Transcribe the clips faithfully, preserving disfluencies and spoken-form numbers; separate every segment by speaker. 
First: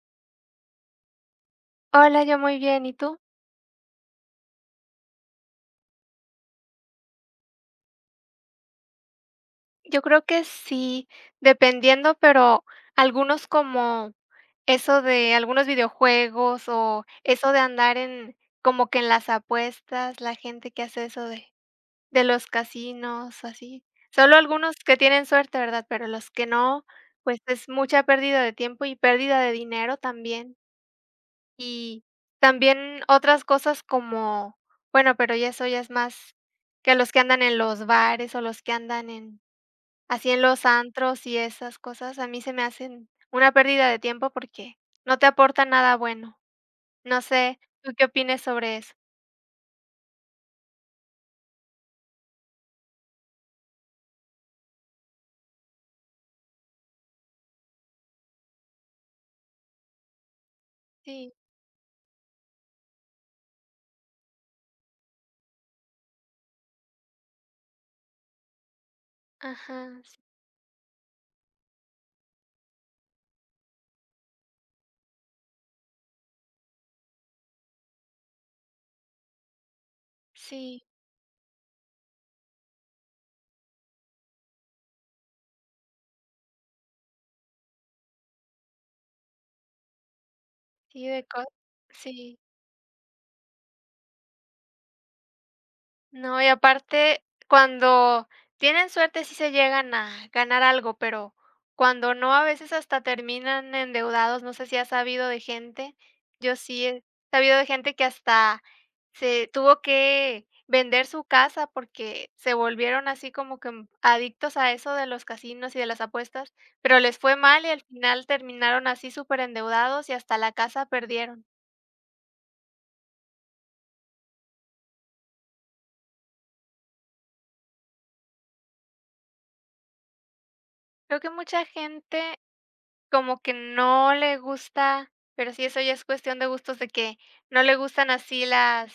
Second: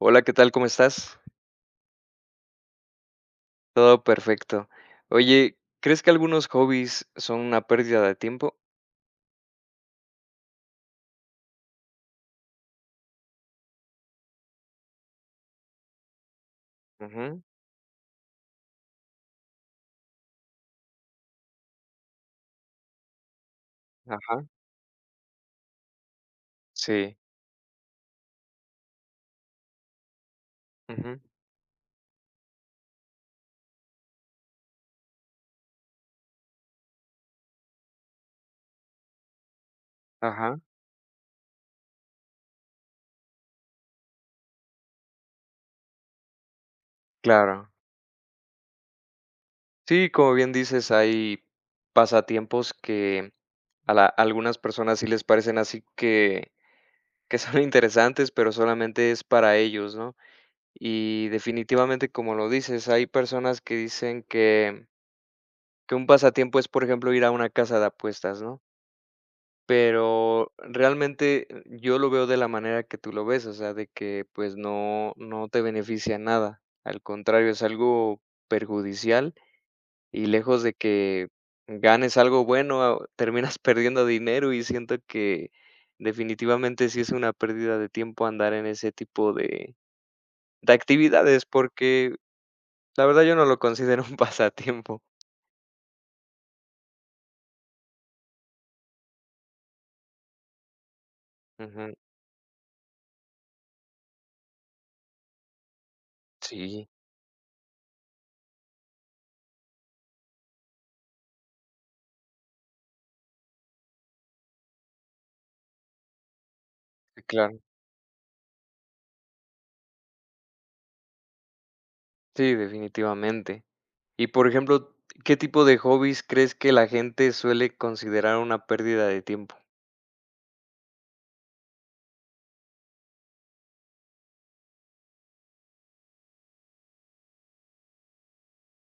Speaker 1: Hola, ¿qué tal? ¿Cómo estás?
Speaker 2: Hola, yo muy bien, ¿y tú?
Speaker 1: Todo perfecto. Oye, ¿crees que algunos hobbies son una pérdida de tiempo?
Speaker 2: Yo creo que sí, dependiendo, pero algunos como eso de algunos videojuegos, o
Speaker 1: Ujú.
Speaker 2: eso de andar en como que en las apuestas, la gente que hace eso de de los casinos, o así. Solo
Speaker 1: Ajá.
Speaker 2: algunos que tienen suerte, ¿verdad?, pero los que no,
Speaker 1: Sí.
Speaker 2: pues, es mucha pérdida de tiempo y pérdida de dinero también.
Speaker 1: Ujú.
Speaker 2: Y también otras cosas como bueno, pero ya eso ya es más que los que andan en los bares o los que andan en así en
Speaker 1: Ajá.
Speaker 2: los antros, y esas cosas, a mí se me hacen una pérdida de tiempo, porque no te aporta nada bueno. No sé,
Speaker 1: Claro.
Speaker 2: ¿tú qué opines sobre eso?
Speaker 1: Sí, como bien dices, hay pasatiempos que a la algunas personas sí les parecen así que que son interesantes, pero, solamente, es para ellos, ¿no? Y,
Speaker 2: Sí.
Speaker 1: definitivamente, como lo dices, hay personas que dicen que que un pasatiempo es, por ejemplo, ir a una casa de apuestas, ¿no?
Speaker 2: Ajá. S
Speaker 1: Pero, realmente, yo lo veo de la manera que tú lo ves, o sea, de que, pues, no no te beneficia en nada, al contrario, es algo perjudicial, y lejos de
Speaker 2: Sí.
Speaker 1: que ganes algo bueno, terminas perdiendo dinero, y siento que, definitivamente, sí es una pérdida de tiempo andar en ese tipo de de
Speaker 2: Sí, de co
Speaker 1: actividades, porque
Speaker 2: Sí.
Speaker 1: la verdad, yo no lo considero un pasatiempo.
Speaker 2: No, y aparte cuando tienen suerte sí se llegan a ganar algo, pero
Speaker 1: Ujú.
Speaker 2: cuando no, a veces, hasta terminan endeudados, no sé si ha sabido de gente, yo sí
Speaker 1: Sí.
Speaker 2: he sabido de gente que hasta se tuvo que vender su casa, porque se volvieron así como que, mm, adictos a eso de los casinos y de las apuestas, pero les
Speaker 1: Sí,
Speaker 2: fue
Speaker 1: claro.
Speaker 2: mal y al final terminaron así superendeudados y hasta la casa perdieron.
Speaker 1: Sí, definitivamente. Y, por ejemplo, ¿qué tipo de hobbies crees que la gente suele considerar una pérdida de tiempo?
Speaker 2: Creo que mucha gente como que no le gusta, pero sí, eso ya es cuestión de gustos de que no le gustan así las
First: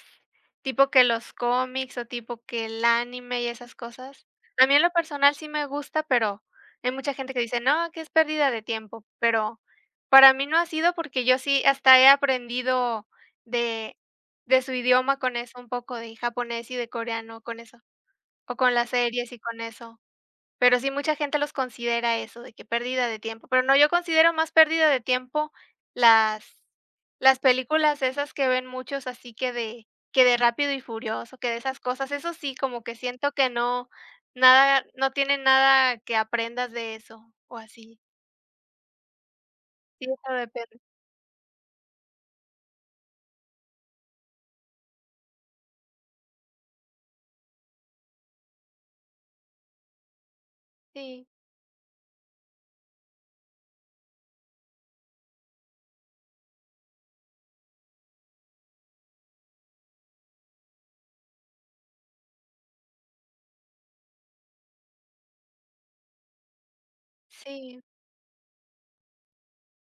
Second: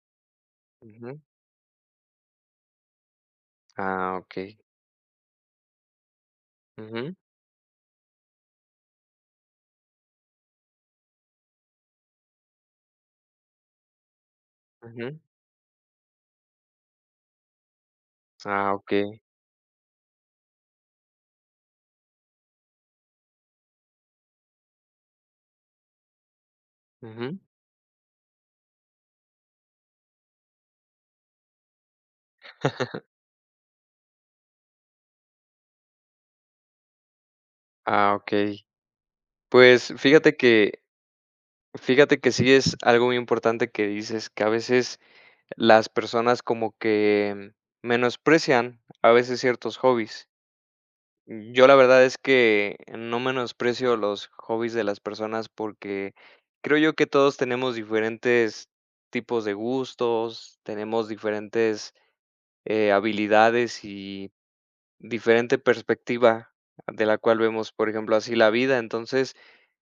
Speaker 2: tipo que
Speaker 1: Ujú.
Speaker 2: los cómics, o tipo que el anime y esas
Speaker 1: Ah,
Speaker 2: cosas.
Speaker 1: okey.
Speaker 2: A mí, en lo personal, sí me gusta, pero hay mucha
Speaker 1: Ujú.
Speaker 2: gente que dice: "No, que es pérdida de tiempo", pero para mí, no ha sido porque yo sí hasta he aprendido de de su idioma
Speaker 1: Ujú.
Speaker 2: con eso un poco de japonés, y de coreano con eso, o
Speaker 1: Ah,
Speaker 2: con las
Speaker 1: okey.
Speaker 2: series y con eso. Pero sí, mucha gente los considera eso, de que pérdida de tiempo, pero no, yo considero más pérdida de tiempo las las
Speaker 1: Ujú.
Speaker 2: películas esas que ven muchos así que de que de Rápido y furioso, que de esas cosas, eso sí como que siento que no nada no tiene nada que aprendas de eso o así.
Speaker 1: Ah, okey. Pues,
Speaker 2: Sí, eso
Speaker 1: fíjate
Speaker 2: depende.
Speaker 1: que fíjate que sí es algo muy importante que dices, que, a veces, las personas como que menosprecian, a veces, ciertos hobbies.
Speaker 2: Sí.
Speaker 1: Yo, la verdad es que no menosprecio los hobbies de las personas, porque creo yo que todos tenemos diferentes tipos de gustos, tenemos diferentes, eh, habilidades y diferente perspectiva, de la cual vemos,
Speaker 2: Sí.
Speaker 1: por ejemplo, así la vida. Entonces,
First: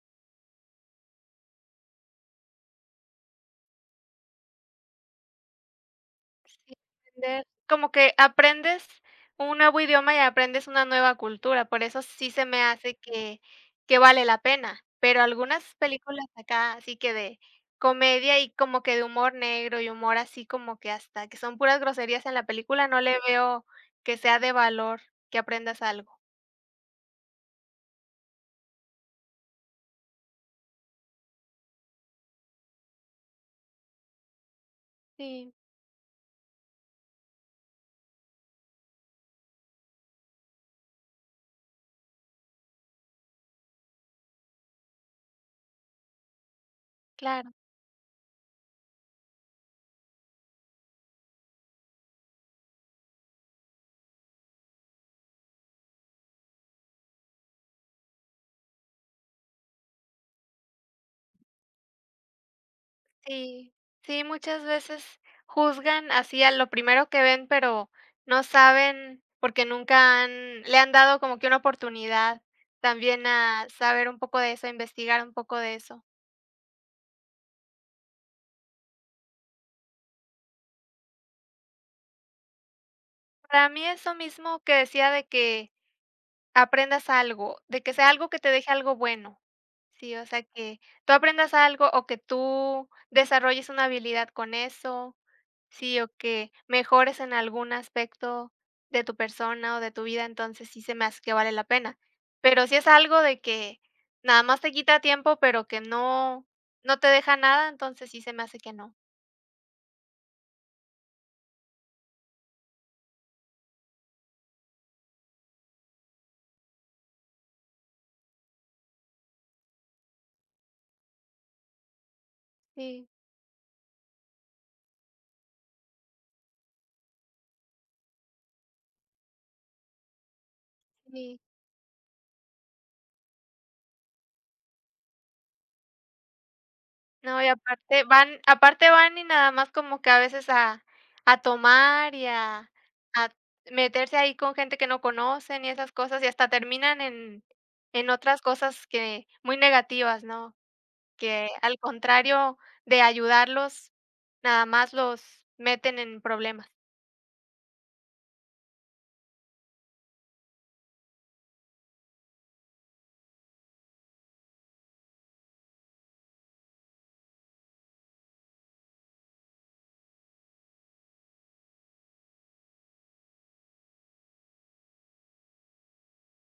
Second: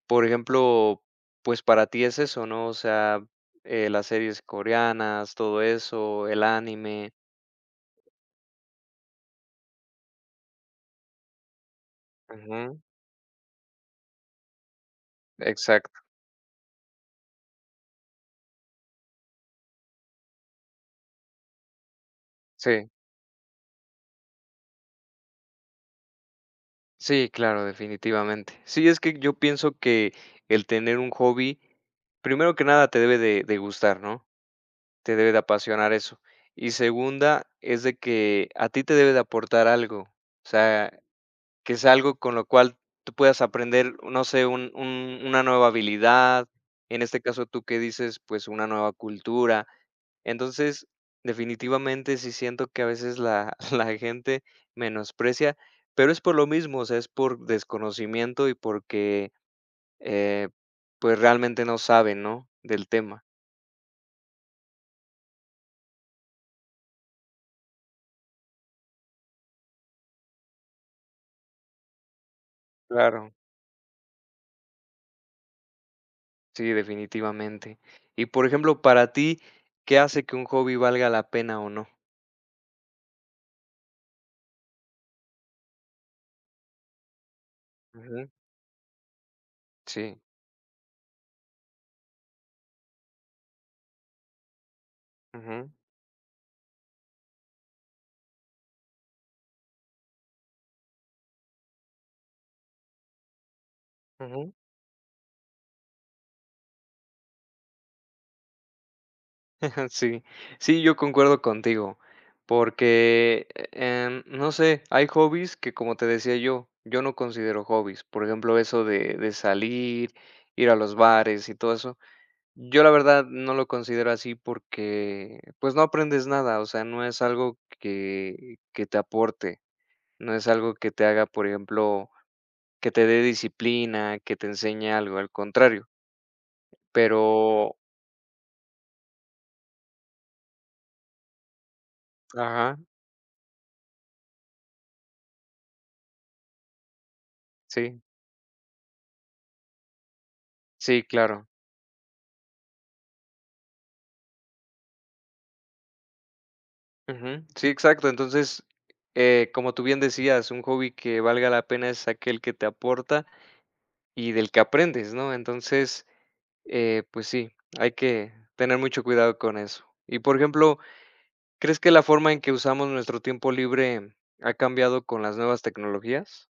Speaker 1: por ejemplo, pues, para ti es eso, ¿no?, o sea, eh, las series coreanas, todo eso, el
Speaker 2: Sí,
Speaker 1: anime.
Speaker 2: entender. Como que aprendes un nuevo idioma y aprendes una nueva cultura, por eso sí se me
Speaker 1: Ujú.
Speaker 2: hace que que vale la pena, pero algunas
Speaker 1: Exacto.
Speaker 2: películas acá así que de comedia y como que de humor negro, y humor así como que hasta que son puras groserías en la película,
Speaker 1: Sí.
Speaker 2: no le veo que sea de valor, que aprendas algo.
Speaker 1: Sí, claro, definitivamente. Sí, es que yo pienso que el tener un hobby, primero que nada, te debe de de gustar, ¿no?, te debe de
Speaker 2: Sí.
Speaker 1: apasionar eso. Y segunda, es de que a ti te debe de aportar algo, o sea, que sea algo con lo cual tú puedas aprender, uh, no sé, un un una nueva habilidad, en este caso,
Speaker 2: Claro.
Speaker 1: tú que dices, pues, una nueva cultura. Entonces, definitivamente, sí siento que a veces la la gente menosprecia, pero es por lo mismo, o sea, es por desconocimiento y porque, eh, pues, eh, realmente no saben, ¿no?, del tema.
Speaker 2: Sí. Sí, muchas veces juzgan así a lo primero que ven, pero no saben porque nunca han le han dado como que una oportunidad también
Speaker 1: Claro.
Speaker 2: a saber un poco de eso, a investigar un poco de eso.
Speaker 1: Sí, definitivamente. Y, por ejemplo, para ti, ¿qué hace que un hobby valga la pena o no?
Speaker 2: Para mí eso mismo que decía de que, aprendas algo. De que sea
Speaker 1: Ujú.
Speaker 2: algo que te deje algo bueno,
Speaker 1: Sí.
Speaker 2: ¿sí?, o sea, que tú aprendas algo, o que tú desarrolles una habilidad con eso,
Speaker 1: Ujú.
Speaker 2: ¿sí? O que mejores en algún aspecto de tu persona o de tu vida, entonces sí se me hace que vale la pena. Pero si es algo de que, nada
Speaker 1: Ujú.
Speaker 2: más te quita tiempo, pero que no no te deja nada, entonces sí se me hace que no.
Speaker 1: Sí. Sí, yo concuerdo contigo, porque, em, no sé, hay hobbies que, como te decía yo, yo no considero hobbies, por ejemplo, eso de de salir, ir a los bares y todo eso. Yo, la
Speaker 2: Sí.
Speaker 1: verdad, no lo considero así, porque, pues, no aprendes nada, o sea, no es algo que que te aporte, no es algo que te haga,
Speaker 2: Sí.
Speaker 1: por ejemplo, que te dé disciplina, que te enseñe algo, al contrario.
Speaker 2: No, y
Speaker 1: Pero
Speaker 2: aparte van aparte van y nada más como que, a veces, a a tomar, y a
Speaker 1: Ajá.
Speaker 2: a meterse ahí con gente que no conocen, y esas cosas, y hasta terminan en
Speaker 1: Sí.
Speaker 2: en otras cosas que muy negativas, ¿no?,
Speaker 1: Sí, claro.
Speaker 2: que al contrario de ayudarlos, nada más los meten en problemas.
Speaker 1: Ujú. Sí, exacto. Entonces, eh, como tú bien decías, un hobby que valga la pena es aquel que te aporta y del que aprendes, ¿no? Entonces, eh, pues, sí, hay que tener mucho cuidado con eso. Y, por ejemplo, ¿crees que la forma en que usamos nuestro tiempo libre ha cambiado con las nuevas tecnologías?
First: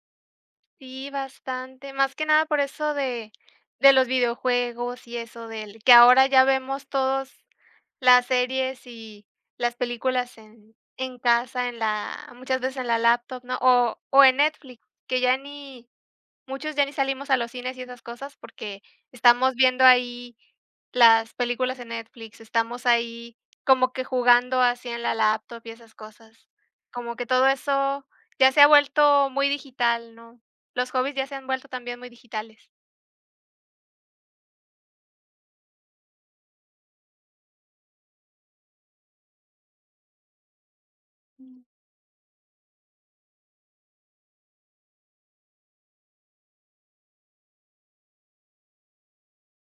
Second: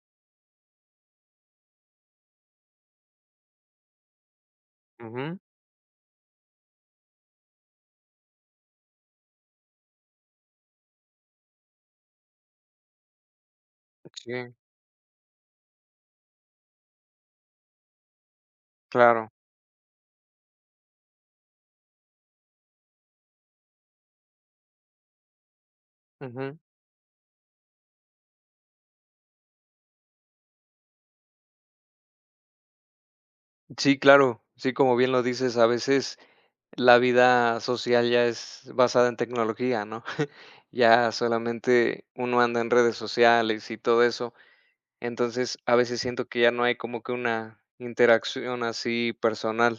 Speaker 2: Sí, bastante, más que nada por eso de de los videojuegos, y
Speaker 1: Ujú.
Speaker 2: eso del que ahora ya vemos todos las series y las películas en en casa, en la muchas veces en la laptop, ¿no?, o o en
Speaker 1: Sí.
Speaker 2: Netflix, que ya ni muchos ya ni salimos a los cines y esas cosas porque
Speaker 1: Claro.
Speaker 2: estamos viendo ahí las películas en Netflix, estamos ahí como que jugando así en la laptop y esas cosas,
Speaker 1: Ujú.
Speaker 2: como que todo eso ya se ha vuelto muy digital, ¿no?, los hobbies ya se han vuelto también muy digitales.
Speaker 1: Sí, claro, sí, como bien lo dices, a veces la vida social ya es basada en tecnología, ¿no?, ya solamente uno anda en redes sociales y todo eso, entonces, a veces siento que ya no hay como que una interacción así personal,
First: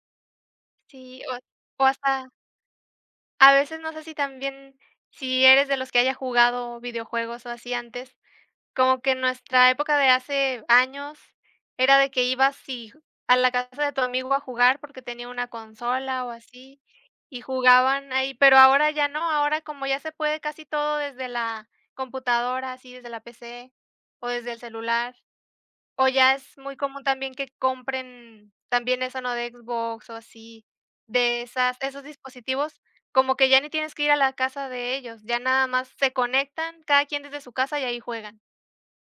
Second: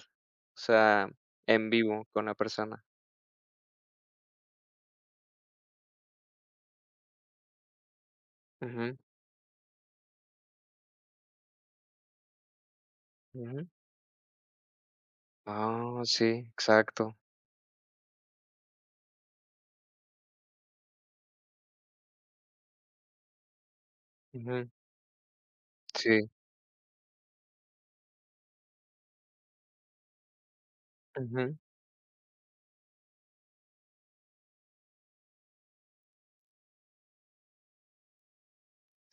Speaker 1: o sea,
Speaker 2: Sí, o ha
Speaker 1: en
Speaker 2: o
Speaker 1: vivo con
Speaker 2: hasta.
Speaker 1: la persona.
Speaker 2: A veces no sé si también, si eres de los que haya jugado videojuegos o así antes,
Speaker 1: Ujú.
Speaker 2: como que nuestra época de hace años, era de que, ibas si a la
Speaker 1: Ujú.
Speaker 2: casa de tu amigo a jugar porque tenía una
Speaker 1: Ah
Speaker 2: consola o
Speaker 1: sí,
Speaker 2: así,
Speaker 1: exacto.
Speaker 2: y jugaban ahí, pero ahora ya no, ahora como ya se puede casi todo desde la computadora, así desde la P-C, o desde el
Speaker 1: Ujú.
Speaker 2: celular, o
Speaker 1: Sí.
Speaker 2: ya es muy común también que compren también eso, ¿no?, de Xbox o así, de
Speaker 1: Ujú.
Speaker 2: esas esos dispositivos, como que ya ni tienes que ir a la casa de ellos, ya nada más se conectan, cada quien desde su casa, y ahí juegan.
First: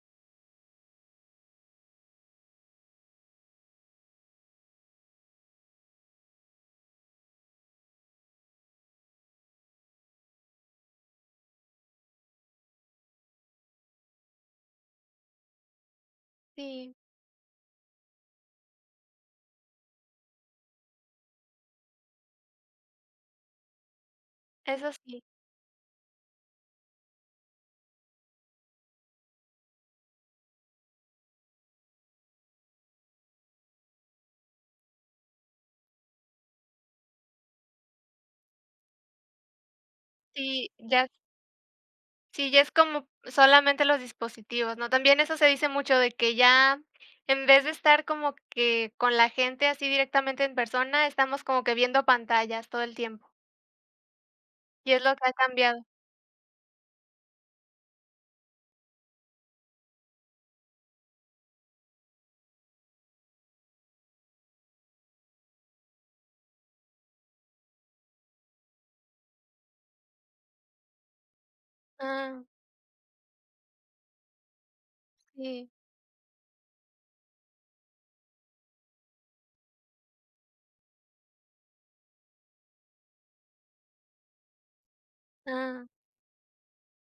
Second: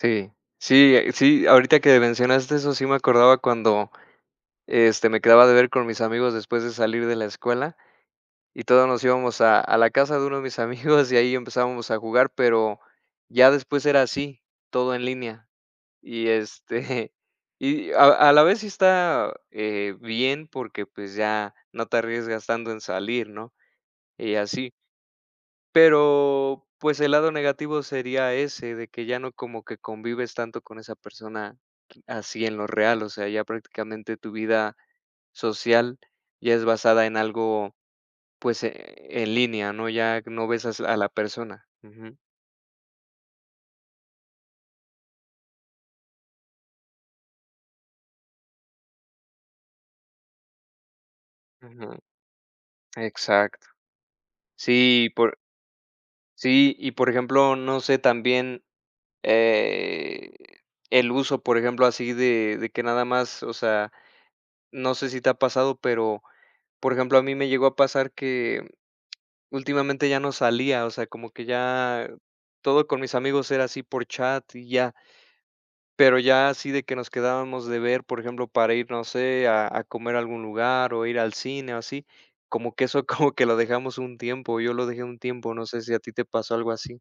Speaker 1: Sí, sí, eh, sí, ahorita que mencionaste eso, sí me acordaba cuando, este, me quedaba de ver con mis amigos después de salir de la escuela, y todos nos íbamos a a la casa de uno de mis amigos y ahí empezábamos a jugar, pero ya después era así, todo en línea, y
Speaker 2: Sí.
Speaker 1: este y a a la vez sí está, eh, bien porque, pues, ya no te arriesgas tanto en salir, ¿no? Y así.
Speaker 2: Eso sí.
Speaker 1: Pero, pues, el lado negativo sería ese, de que ya no como que convives tanto con esa persona r así en lo real, o sea, ya prácticamente tu vida social ya es basada en algo, pues, eh, en línea, ¿no? Ya no ves
Speaker 2: Sí,
Speaker 1: a s a
Speaker 2: ya
Speaker 1: la persona. Ujú.
Speaker 2: Sí, ya es como solamente los dispositivos, ¿no? También eso se dice mucho de que ya en vez de estar como que con la gente así directamente en persona, estamos como que
Speaker 1: Ujú.
Speaker 2: viendo pantallas, todo el tiempo.
Speaker 1: Exacto.
Speaker 2: Y es
Speaker 1: Sí y
Speaker 2: lo que ha
Speaker 1: por
Speaker 2: cambiado.
Speaker 1: Sí. Y por ejemplo, no sé también, eh, el uso, por ejemplo, así de de que nada más o sea, no sé si te ha pasado, pero, por ejemplo, a mí me llegó a pasar que últimamente ya no salía, o sea, como que ya
Speaker 2: Ah.
Speaker 1: todo con mis amigos era así por chat y ya.
Speaker 2: Sí.
Speaker 1: Pero ya así de que nos quedábamos de ver, por ejemplo, para ir, no sé, a a comer a algún lugar, o ir al cine o así. Como que eso como que lo dejamos un tiempo, yo lo dejé un tiempo, no sé
Speaker 2: Ah.
Speaker 1: si a ti te pasó algo así.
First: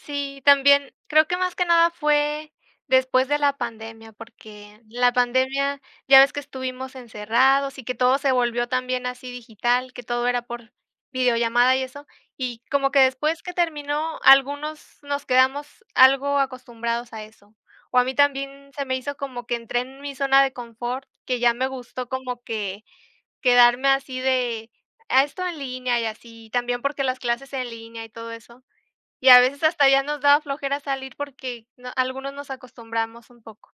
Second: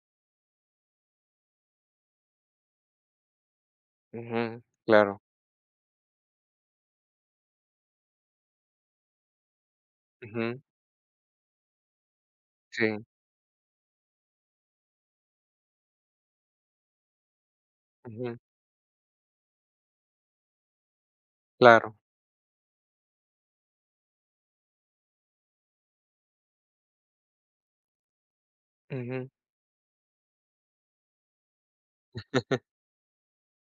Speaker 2: Sí, también creo que más que nada fue después de la pandemia,
Speaker 1: Ujú,
Speaker 2: porque la
Speaker 1: claro.
Speaker 2: pandemia, ya ves que estuvimos encerrados y que todo se volvió también así digital, que todo era
Speaker 1: Ujú.
Speaker 2: por videollamada y eso, y como
Speaker 1: Sí.
Speaker 2: que después que terminó, algunos nos quedamos algo acostumbrados a eso. O a mí
Speaker 1: Ujú.
Speaker 2: también se me hizo como que entré en mi zona de confort, que ya me
Speaker 1: Claro.
Speaker 2: gustó como que quedarme así de, ah, esto en línea y así. Y también porque las clases en línea y todo eso.
Speaker 1: Ujú.
Speaker 2: Y a veces hasta ya nos daba flojera salir porque no algunos nos acostumbramos un poco.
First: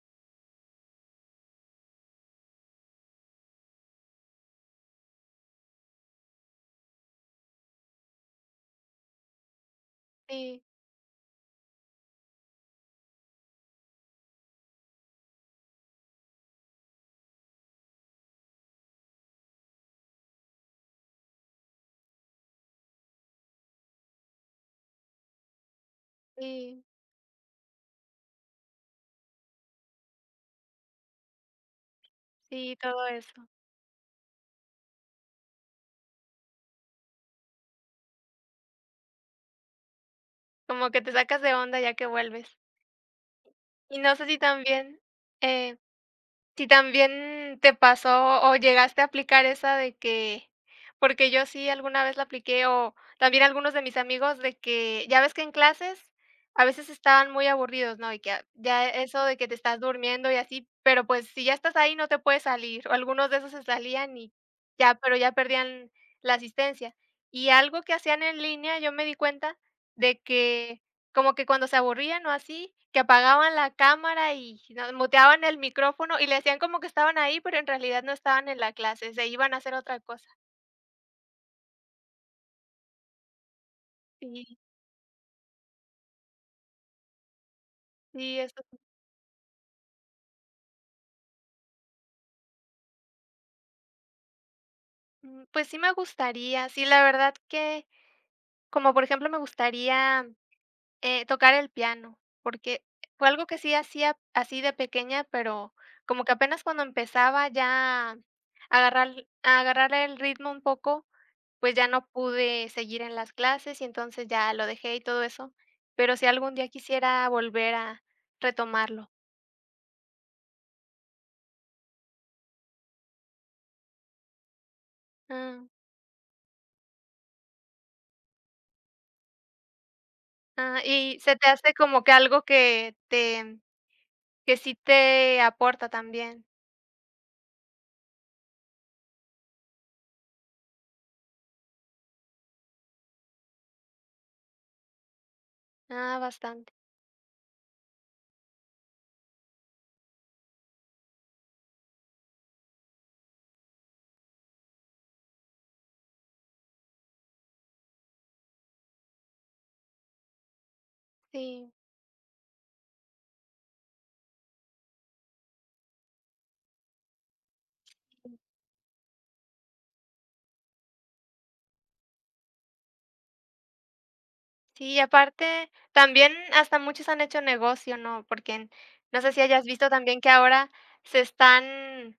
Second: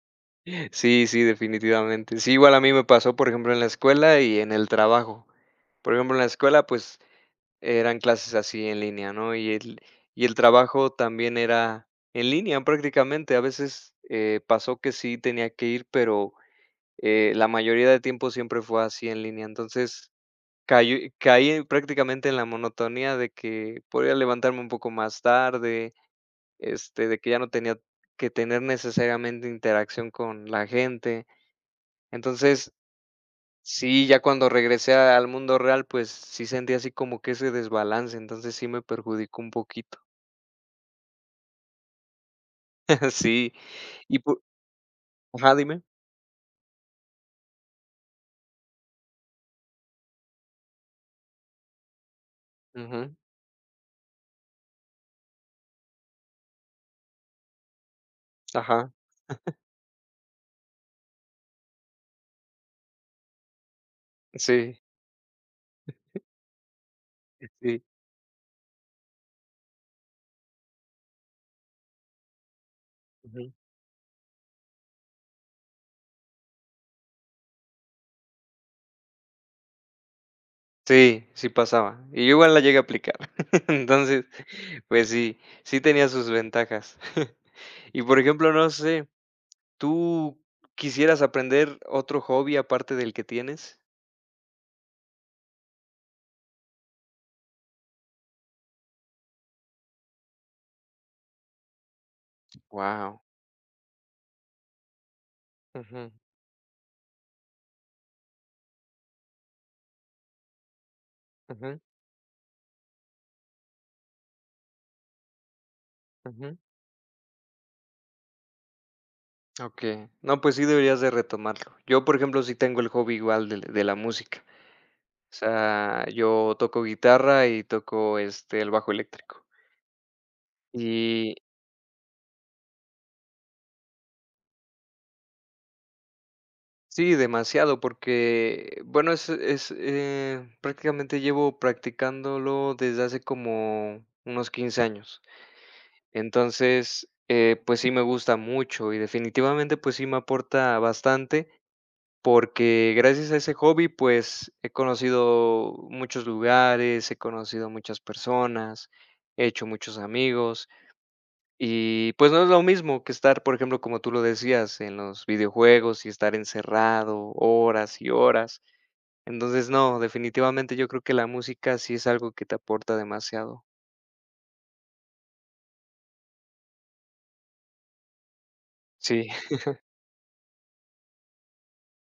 Speaker 1: Sí, sí, definitivamente. Sí, igual a mí me pasó, por ejemplo, en la escuela y en el trabajo. Por ejemplo, en la escuela, pues, eran clases así en línea, ¿no? Y el y el
Speaker 2: Sí.
Speaker 1: trabajo también era en línea, prácticamente. A veces, eh, pasó que sí tenía que ir, pero, eh, la mayoría de tiempo siempre fue así en línea. Entonces, cayó caí en prácticamente en la monotonía de que podía levantarme un poco más tarde,
Speaker 2: Sí.
Speaker 1: este, de que ya no tenía que tener necesariamente interacción con la gente. Entonces,
Speaker 2: Sí, todo eso.
Speaker 1: sí, ya cuando regresé al mundo real, pues, sí sentía así como que ese desbalance, entonces, sí me perjudicó un poquito.
Speaker 2: Como que te sacas de onda, ya que vuelves.
Speaker 1: Sí.
Speaker 2: Y no
Speaker 1: Y
Speaker 2: sé
Speaker 1: po
Speaker 2: si también,
Speaker 1: Ajá,
Speaker 2: eh,
Speaker 1: dime.
Speaker 2: si también te pasó, o llegaste a aplicar esa de que porque yo sí, alguna vez la apliqué o
Speaker 1: Ujú.
Speaker 2: también algunos de mis amigos, de que ya ves que en clases a veces estaban muy aburridos, ¿no? Y que a ya
Speaker 1: Ajá.
Speaker 2: eso de que te estás durmiendo y así, pero, pues, si ya estás ahí, no te puedes salir, o algunos de esos se salían y
Speaker 1: Sí.
Speaker 2: ya, pero ya perdían la asistencia.
Speaker 1: Eh,
Speaker 2: Y algo
Speaker 1: sí.
Speaker 2: que hacían en línea, yo me di cuenta de que como que cuando se aburrían o así, que
Speaker 1: Ujú.
Speaker 2: apagaban la cámara y no muteaban el micrófono, y le hacían como que estaban ahí, pero en realidad no estaban en la clase, se iban a hacer otra cosa.
Speaker 1: Sí, sí pasaba, y yo igual la llegué a aplicar. Entonces,
Speaker 2: Sí.
Speaker 1: pues sí, sí tenía sus ventajas. Y, por
Speaker 2: Sí,
Speaker 1: ejemplo,
Speaker 2: eso.
Speaker 1: no sé, ¿tú quisieras aprender otro hobby aparte del que tienes?
Speaker 2: Mm, pues sí me gustaría, sí, la verdad que como, por ejemplo, me gustaría, eh, tocar el piano, porque
Speaker 1: Guau.
Speaker 2: fue algo que sí hacía, así de pequeña, pero
Speaker 1: Ujú.
Speaker 2: como que apenas cuando empezaba ya a agarrar a agarrar el ritmo un poco, pues
Speaker 1: Ujú.
Speaker 2: ya no pude seguir en las clases, y entonces ya lo dejé y todo eso. Pero sí, algún
Speaker 1: Ujú.
Speaker 2: día quisiera volver a retomarlo.
Speaker 1: Okey. No, pues sí deberías de retomarlo. Yo, por ejemplo, sí tengo el hobby igual del de la música. O
Speaker 2: Mm.
Speaker 1: sea, yo toco guitarra, y toco, este, el bajo eléctrico.
Speaker 2: Ah, y
Speaker 1: Y
Speaker 2: se te hace como que algo que te que sí te aporta también.
Speaker 1: Sí, demasiado, porque, bueno, es es, eh, prácticamente, llevo practicándolo desde hace como unos quince años.
Speaker 2: Ah, bastante.
Speaker 1: Entonces, eh, pues sí me gusta mucho y, definitivamente, pues sí me aporta bastante, porque gracias a ese hobby, pues, he conocido muchos lugares, he conocido muchas personas, he hecho muchos amigos
Speaker 2: Sí.
Speaker 1: y, pues no es lo mismo que estar, por ejemplo, como tú lo decías, en los videojuegos y estar encerrado horas y horas. Entonces, no, definitivamente, yo creo que la música sí es algo que te aporta demasiado.
Speaker 2: Sí, aparte también hasta muchos han hecho negocio, ¿no?, porque, n no
Speaker 1: Sí.
Speaker 2: sé si hayas visto también que ahora se están,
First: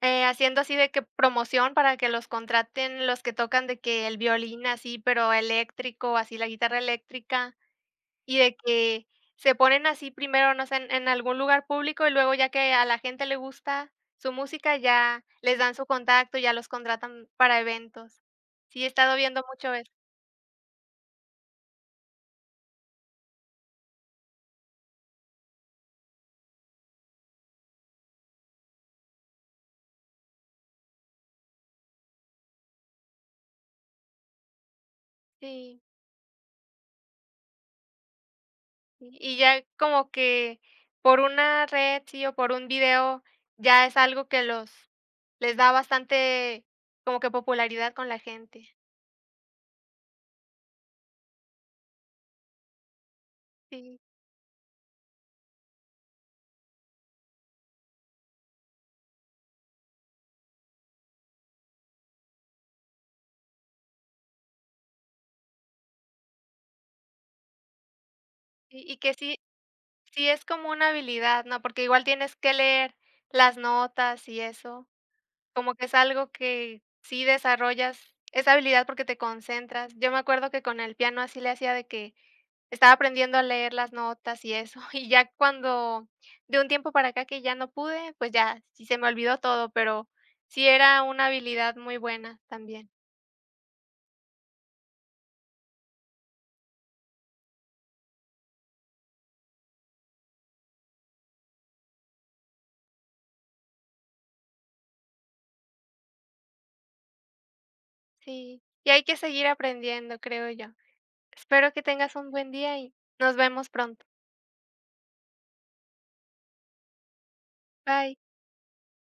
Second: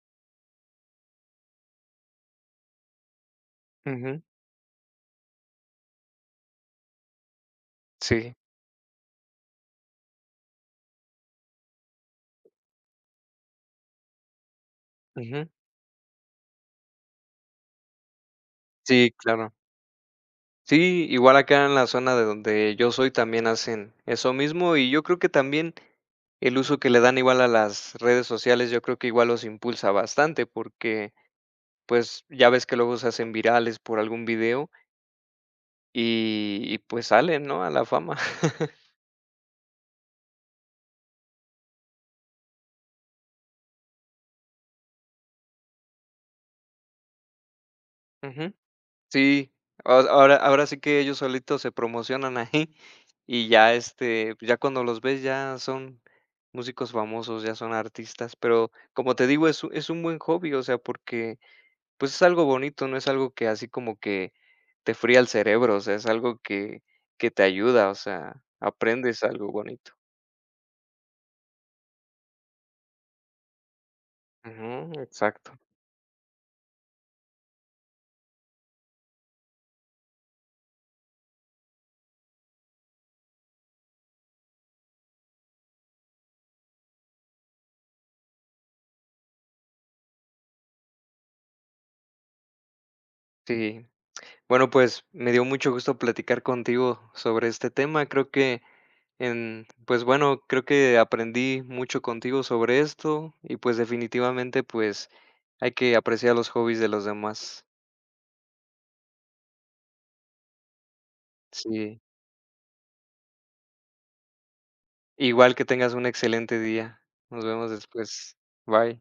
Speaker 2: eh, haciendo así de que promoción para que los contraten los que tocan, de que el
Speaker 1: Ujú.
Speaker 2: violín así, pero eléctrico, así la guitarra eléctrica,
Speaker 1: Sí.
Speaker 2: y de que se ponen así primero, no sé, en en algún lugar público, y luego ya que a la gente le gusta su música, ya
Speaker 1: Ujú.
Speaker 2: les dan su contacto, ya los contratan para eventos. Sí he
Speaker 1: Sí,
Speaker 2: estado viendo
Speaker 1: claro.
Speaker 2: mucho eso.
Speaker 1: Sí, igual acá en la zona de donde yo soy también hacen eso mismo, y yo creo que también, el uso que le dan igual a las redes sociales, yo creo que igual los impulsa bastante, porque, pues, ya ves que luego se hacen virales por algún video
Speaker 2: Sí.
Speaker 1: y y pues salen, ¿no? A la fama.
Speaker 2: Y y ya como que, por una red sí o por un video ya es algo que los les da bastante, como que popularidad con la
Speaker 1: Ujú.
Speaker 2: gente.
Speaker 1: Sí, aho ahor ahora, ahora sí que ellos solitos se promocionan ahí y ya,
Speaker 2: Sí.
Speaker 1: este, pues ya cuando los ves ya son músicos famosos, ya son artistas. Pero, como te digo, es un es un buen hobby, o sea, porque, pues, es algo bonito, no es algo que así como que te fría el cerebro, o sea, es algo que que te ayuda, o sea,
Speaker 2: Y y que
Speaker 1: aprendes
Speaker 2: sí,
Speaker 1: algo bonito.
Speaker 2: sí es como una habilidad, ¿no? Porque igual tienes que leer las notas y eso.
Speaker 1: Ujú, exacto.
Speaker 2: Como que es algo que sí desarrollas esa habilidad porque te concentras. Yo me acuerdo que con el piano así le hacía de que estaba aprendiendo a leer las notas y eso, y ya cuando de un tiempo para acá que ya no pude, pues ya, sí se me olvidó todo, pero sí era una habilidad muy buena también.
Speaker 1: Sí. Bueno, pues, me dio mucho gusto platicar contigo sobre este tema. Creo que en pues, bueno, creo que aprendí mucho contigo sobre esto y, pues, definitivamente, pues, hay que apreciar los hobbies de los demás.
Speaker 2: Sí. Y hay que seguir aprendiendo, creo yo. Espero que
Speaker 1: Sí.
Speaker 2: tengas un buen día, y nos vemos pronto.
Speaker 1: Igual, que tengas un excelente día. Nos vemos
Speaker 2: Bye.
Speaker 1: después. Bye.